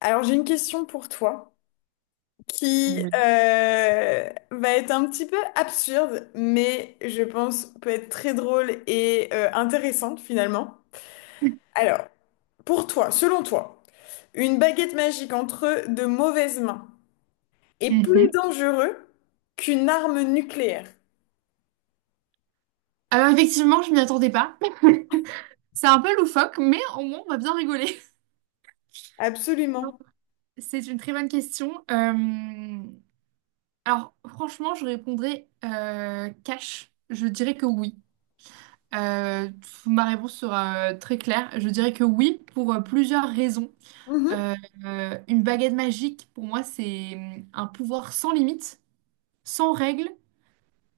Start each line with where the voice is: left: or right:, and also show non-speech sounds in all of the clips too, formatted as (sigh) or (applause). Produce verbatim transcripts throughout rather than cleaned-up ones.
left: Alors j'ai une question pour toi qui
right: Oui.
left: euh, va être un petit peu absurde, mais je pense peut être très drôle et euh, intéressante finalement. Alors, pour toi, selon toi, une baguette magique entre de mauvaises mains est plus
right: Mhm.
left: dangereux qu'une arme nucléaire.
right: Alors effectivement, je m'y attendais pas. C'est un peu loufoque, mais au moins on va bien rigoler. (laughs) Donc,
left: Absolument.
right: c'est une très bonne question. Euh, Alors franchement, je répondrais euh, cash. Je dirais que oui. Euh, Ma réponse sera euh, très claire. Je dirais que oui pour euh, plusieurs raisons.
left: Mhm.
right: Euh, euh, une baguette magique, pour moi, c'est euh, un pouvoir sans limite, sans règles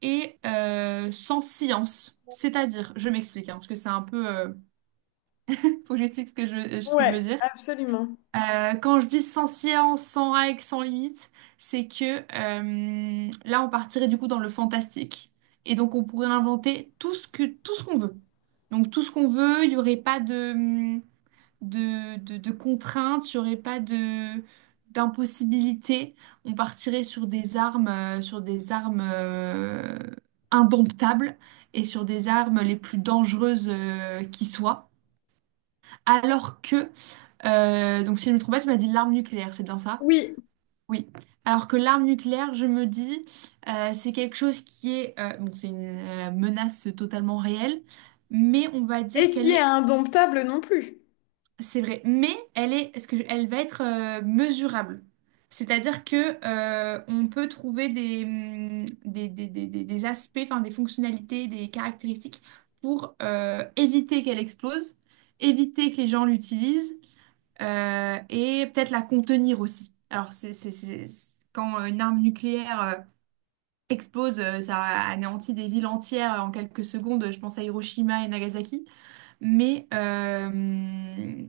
right: et euh, sans science. C'est-à-dire, je m'explique, hein, parce que c'est un peu, euh, faut que j'explique ce que je, ce que je veux
left: Ouais,
right: dire.
left: absolument.
right: Euh, quand je dis sans science, sans règles, sans limite, c'est que euh, là, on partirait du coup dans le fantastique. Et donc, on pourrait inventer tout ce que, tout ce qu'on veut. Donc, tout ce qu'on veut, il n'y aurait pas de, de, de, de contraintes, il n'y aurait pas de, d'impossibilité. On partirait sur des armes, euh, sur des armes euh, indomptables et sur des armes les plus dangereuses euh, qui soient. Alors que euh, donc si je me trompe pas, tu m'as dit l'arme nucléaire, c'est bien ça?
left: Oui,
right: Oui. Alors que l'arme nucléaire, je me dis, euh, c'est quelque chose qui est, euh, bon, c'est une euh, menace totalement réelle, mais on va dire
left: et qui
right: qu'elle
left: est
right: est,
left: indomptable non plus.
right: c'est vrai, mais elle est, est-ce que elle va être euh, mesurable? C'est-à-dire que euh, on peut trouver des, hum, des, des, des, des- des aspects, enfin des fonctionnalités, des caractéristiques pour euh, éviter qu'elle explose, éviter que les gens l'utilisent euh, et peut-être la contenir aussi. Alors, c'est, c'est- c'est- c'est- quand une arme nucléaire euh, explose, euh, ça anéantit des villes entières en quelques secondes. Je pense à Hiroshima et Nagasaki. Mais euh,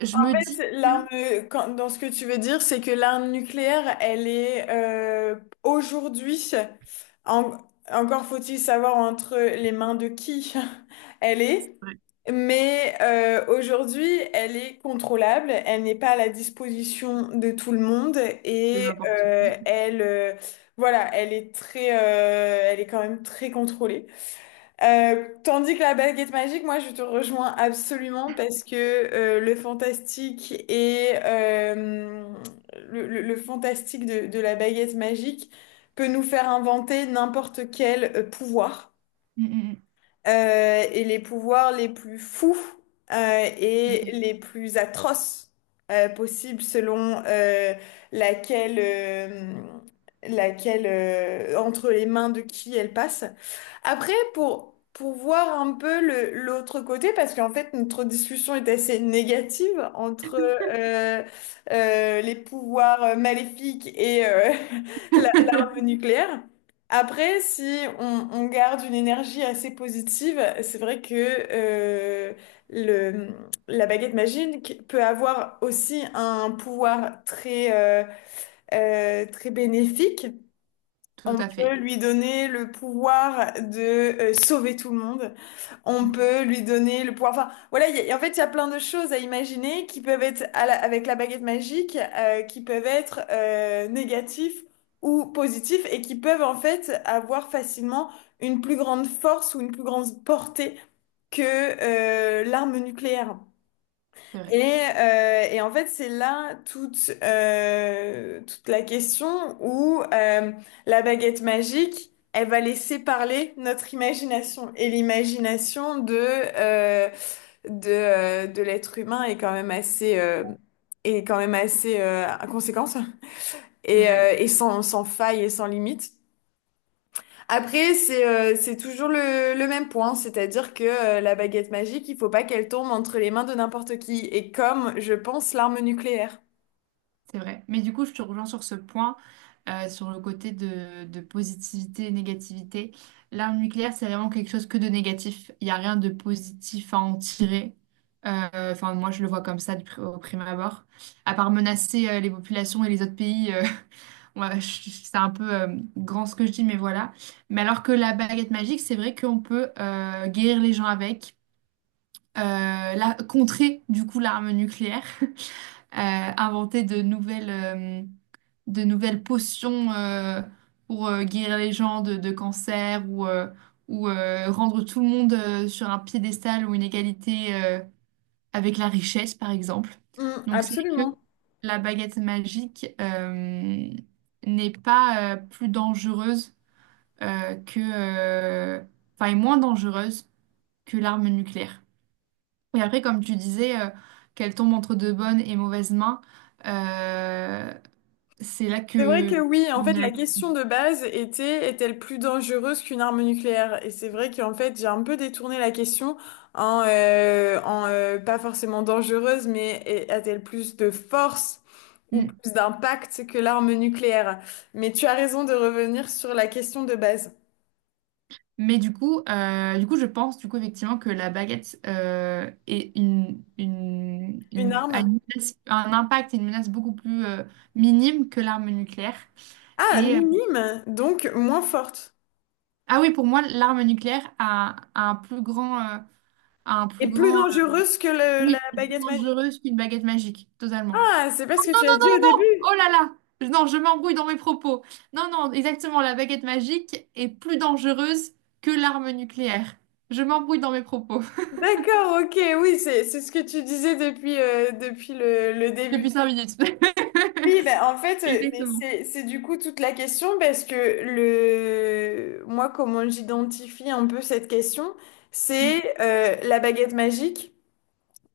right: je me dis
left: Fait, l'arme,
right: que.
left: quand- dans ce que tu veux dire, c'est que l'arme nucléaire, elle est euh, aujourd'hui, en- encore faut-il savoir entre les mains de qui (laughs) elle est,
right: Ouais,
left: mais euh, aujourd'hui, elle est contrôlable, elle n'est pas à la disposition de tout le monde et
right: de n'importe
left: euh,
right: qui.
left: elle, euh, voilà, elle est très, euh, elle est quand même très contrôlée. Euh, tandis que la baguette magique, moi je te rejoins absolument parce que euh, le fantastique et euh, le, le- le fantastique de, de la baguette magique peut nous faire inventer n'importe quel euh, pouvoir
right: Mm,
left: euh, et les pouvoirs les plus fous euh,
right: mm,
left: et
right: mm.
left: les plus atroces euh, possibles selon euh, laquelle, euh, laquelle euh, entre les mains de qui elle passe. Après, pour, pour voir un peu le, l'autre côté, parce qu'en fait, notre discussion est assez négative entre euh, euh, les pouvoirs maléfiques et euh, (laughs) la- l'arme nucléaire. Après, si on, on garde une énergie assez positive, c'est vrai que euh, le, la baguette magique peut avoir aussi un pouvoir très, euh, euh, très bénéfique.
right: Tout
left: On
right: à fait.
left: peut
right: (laughs) Tout à fait.
left: lui donner le pouvoir de euh, sauver tout le monde. On
right: Mm.
left: peut lui donner le pouvoir. Enfin, voilà, il y a- en fait, il y a plein de choses à imaginer qui peuvent être à la- avec la baguette magique, euh, qui peuvent être euh, négatifs ou positifs et qui peuvent en fait avoir facilement une plus grande force ou une plus grande portée que euh, l'arme nucléaire.
right: C'est vrai.
left: Et, euh, et en fait, c'est là toute, euh, toute la question où euh, la baguette magique, elle va laisser parler notre imagination. Et l'imagination de, euh, de, euh, de l'être humain est quand même assez, euh, est quand même assez euh, à
right: C'est
left: et, euh,
right: vrai.
left: et sans, sans faille et sans limite. Après, c'est euh, c'est toujours le, le même point, c'est-à-dire que euh, la baguette magique, il faut pas qu'elle tombe entre les mains de n'importe qui, et comme, je pense, l'arme nucléaire.
right: C'est vrai. Mais du coup, je te rejoins sur ce point, euh, sur le côté de, de positivité et négativité. L'arme nucléaire, c'est vraiment quelque chose que de négatif. Il n'y a rien de positif à en tirer. Euh, Enfin, moi, je le vois comme ça du pri- au prime abord. À part menacer euh, les populations et les autres pays, euh, (laughs) ouais, je- je- c'est un peu euh, grand ce que je dis, mais voilà. Mais alors que la baguette magique, c'est vrai qu'on peut euh, guérir les gens avec, euh, la, contrer du coup l'arme nucléaire, (laughs) euh, inventer de nouvelles, euh, de nouvelles potions euh, pour euh, guérir les gens de, de cancer ou, euh, ou euh, rendre tout le monde euh, sur un piédestal ou une égalité euh, avec la richesse, par exemple.
left: Hmm,
right: Donc c'est vrai que
left: absolument.
right: la baguette magique euh, n'est pas euh, plus dangereuse euh, que, euh, enfin, est moins dangereuse que l'arme nucléaire. Et après, comme tu disais, euh, qu'elle tombe entre de bonnes et mauvaises mains, euh, c'est là
left: C'est vrai que
right: que.
left: oui, en
right: on
left: fait, la
right: a-
left: question de base était, est-elle plus dangereuse qu'une arme nucléaire? Et c'est vrai qu'en fait, j'ai un peu détourné la question en, euh, en euh, pas forcément dangereuse, mais est- a-t-elle plus de force ou plus d'impact que l'arme nucléaire? Mais tu as raison de revenir sur la question de base.
right: Mais du coup, euh, du coup, je pense du coup effectivement que la baguette euh, est une, une,
left: Une
right: une- a
left: arme?
right: une menace- un impact et une menace beaucoup plus euh, minime que l'arme nucléaire.
left: Ah,
right: Et euh,
left: minime, donc moins forte
right: ah oui, pour moi, l'arme nucléaire a, a un plus grand, euh, a un plus
left: et plus
right: grand, euh,
left: dangereuse que le- la
right: oui, est plus
left: baguette magique.
right: dangereuse qu'une baguette magique, totalement.
left: Ah, c'est pas ce que
right: Non,
left: tu
right: non,
left: as
right: non,
left: dit au
right: non, non!
left: début.
right: Oh là là! Non, je m'embrouille dans mes propos. Non, non, exactement, la baguette magique est plus dangereuse que l'arme nucléaire. Je m'embrouille dans mes propos.
left: D'accord, ok, oui, c'est c'est ce que tu disais depuis, euh, depuis le, le
right: Depuis
left: début.
right: cinq minutes.
left: Oui, ben
right: (laughs)
left: en fait, euh, mais
right: Exactement.
left: c'est c'est du coup toute la question parce que le moi comment j'identifie un peu cette question,
right: Mm,
left: c'est euh, la baguette magique.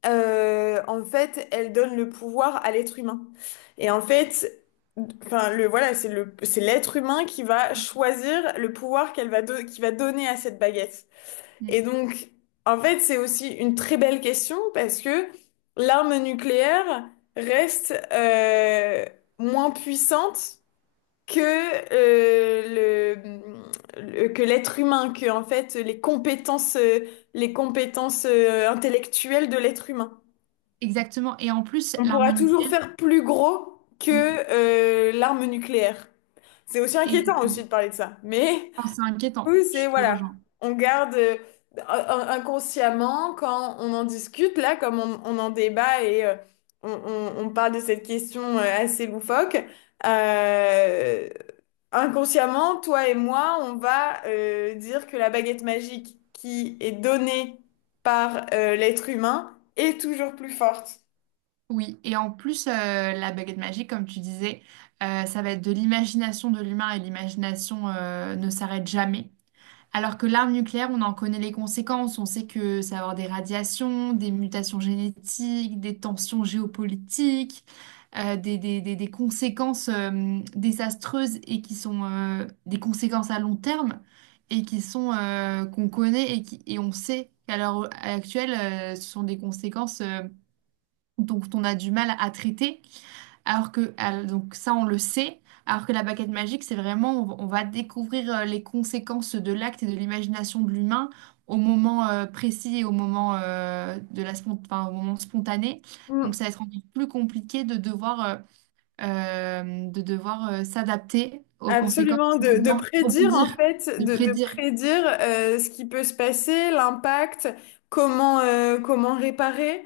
left: Euh, en fait, elle donne le pouvoir à l'être humain. Et en fait, enfin, le, voilà, c'est le, c'est l'être humain qui va choisir le pouvoir qu'elle va, do- qu'il va donner à cette baguette.
right: mm.
left: Et donc, en fait, c'est aussi une très belle question parce que l'arme nucléaire reste euh, moins puissante que euh, le, le- que l'être humain, que en fait les compétences, euh, les compétences euh, intellectuelles de l'être humain.
right: Exactement. Et en plus,
left: On
right: l'arme
left: pourra toujours
right: nucléaire,
left: faire plus gros que
right: mm,
left: euh, l'arme nucléaire. C'est aussi inquiétant
right: et-
left: aussi de parler de ça. Mais
right: enfin, c'est inquiétant.
left: oui, c'est
right: Je te
left: voilà.
right: rejoins.
left: On garde euh, in- inconsciemment quand on en discute, là, comme on, on en débat et euh, on, on- on parle de cette question euh, assez loufoque. Euh, inconsciemment, toi et moi, on va euh, dire que la baguette magique qui est donnée par euh, l'être humain est toujours plus forte.
right: Oui. Et en plus, euh, la baguette magique, comme tu disais, euh, ça va être de l'imagination de l'humain et l'imagination euh, ne s'arrête jamais. Alors que l'arme nucléaire, on en connaît les conséquences. On sait que ça va avoir des radiations, des mutations génétiques, des tensions géopolitiques, euh, des, des- des- des conséquences euh, désastreuses et qui sont euh, des conséquences à long terme et qui sont euh, qu'on connaît et, qui, et on sait qu'à l'heure actuelle, euh, ce sont des conséquences euh, dont on a du mal à traiter. Alors que, al- donc ça, on le sait, alors que la baguette magique, c'est vraiment, on, va on va découvrir euh, les conséquences de l'acte et de l'imagination de l'humain au moment euh, précis et au moment, euh, de la spon- enfin, au moment spontané. Donc ça va être encore plus compliqué de devoir, euh, euh, de devoir euh, s'adapter aux conséquences,
left: Absolument,
right: de
left: de, de
right: devoir
left: prédire en
right: rebondir,
left: fait,
right: de
left: de, de
right: prédire.
left: prédire euh, ce qui peut se passer, l'impact, comment, euh, comment réparer,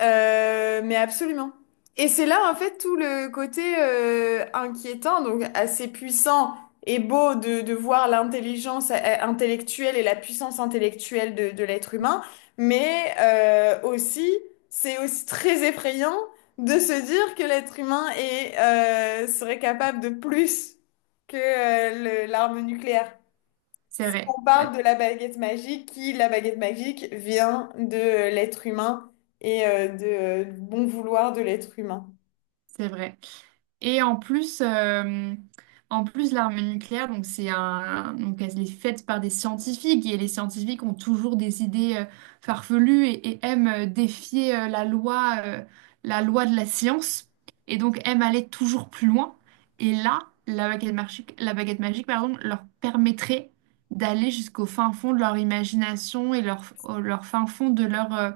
left: euh, mais absolument. Et c'est là en fait tout le côté euh, inquiétant, donc assez puissant et beau de, de voir l'intelligence euh, intellectuelle et la puissance intellectuelle de, de l'être humain, mais euh, aussi, c'est aussi très effrayant de se dire que l'être humain est, euh, serait capable de plus que euh, le- l'arme nucléaire.
right: C'est
left: Si
right: vrai,
left: on
right: ouais,
left: parle de la baguette magique, qui, la baguette magique, vient de euh, l'être humain et euh, de, euh, bon vouloir de l'être humain.
right: c'est vrai. Et en plus, euh, en plus l'arme nucléaire, donc c'est un, donc elle est faite par des scientifiques et les scientifiques ont toujours des idées euh, farfelues et, et aiment euh, défier euh, la loi, euh, la loi de la science et donc aiment aller toujours plus loin. Et là, la baguette magique, la baguette magique, pardon, leur permettrait d'aller jusqu'au fin fond de leur imagination et leur, au- leur fin fond de leur euh,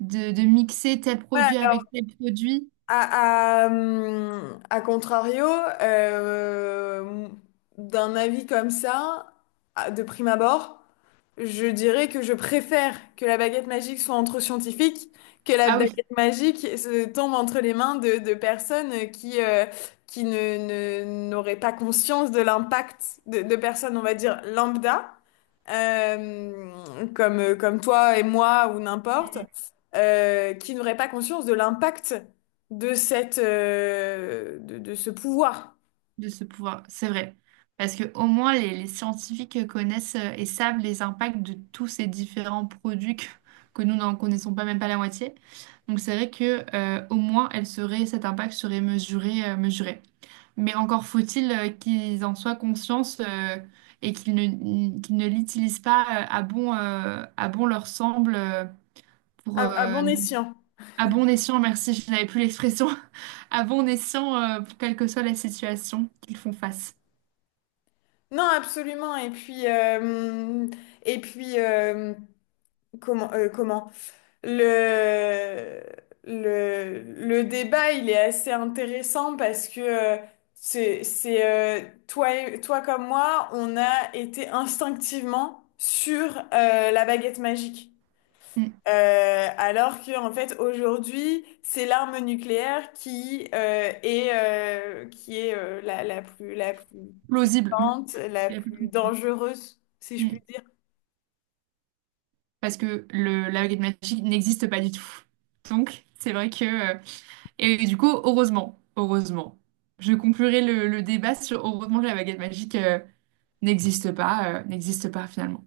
right: de, de mixer tel
left: Ouais.
right: produit
left: Alors,
right: avec tel produit.
left: À, à, hum, à contrario, euh, d'un avis comme ça, à- de prime abord, je dirais que je préfère que la baguette magique soit entre scientifiques, que la
right: Ah oui.
left: baguette magique euh, se tombe entre les mains de, de personnes qui, euh, qui ne, ne- n'auraient pas conscience de l'impact de, de personnes, on va dire, lambda euh, comme, euh, comme toi et moi ou n'importe, euh, qui n'auraient pas conscience de l'impact de cette, euh, de, de ce pouvoir
right: De ce pouvoir. C'est vrai. Parce que au moins, les, les scientifiques connaissent euh, et savent les impacts de tous ces différents produits que, que nous n'en connaissons pas même pas la moitié. Donc c'est vrai que euh, au moins, elle serait, cet impact serait mesuré, euh, mesuré. Mais encore faut-il euh, qu'ils en soient conscients euh, et qu'ils ne, qu'ils ne l'utilisent pas euh, à bon, euh, à bon leur semble euh, pour
left: à, à
right: euh,
left: bon escient.
right: à bon escient, merci, je n'avais plus l'expression, (laughs) à bon escient euh, pour quelle que soit la situation qu'ils font face.
left: Non, absolument. Et puis, euh, et puis euh, comment, euh, comment? Le, le, le débat, il est assez intéressant parce que euh, c'est, c'est, euh, toi, et- toi comme moi, on a été instinctivement sur euh, la baguette magique.
right: Mm.
left: Euh, alors que en fait aujourd'hui c'est l'arme nucléaire qui euh, est euh, qui est euh, la, la plus la plus
right: Plausible.
left: puissante la
right: La plus
left: plus
right: plausible.
left: dangereuse si je puis
right: Mm.
left: dire
right: Parce que le, la baguette magique n'existe pas du tout. Donc, c'est vrai que, euh, et du coup, heureusement, heureusement, je conclurai le, le débat sur heureusement que la baguette magique euh, n'existe pas, euh, n'existe pas finalement.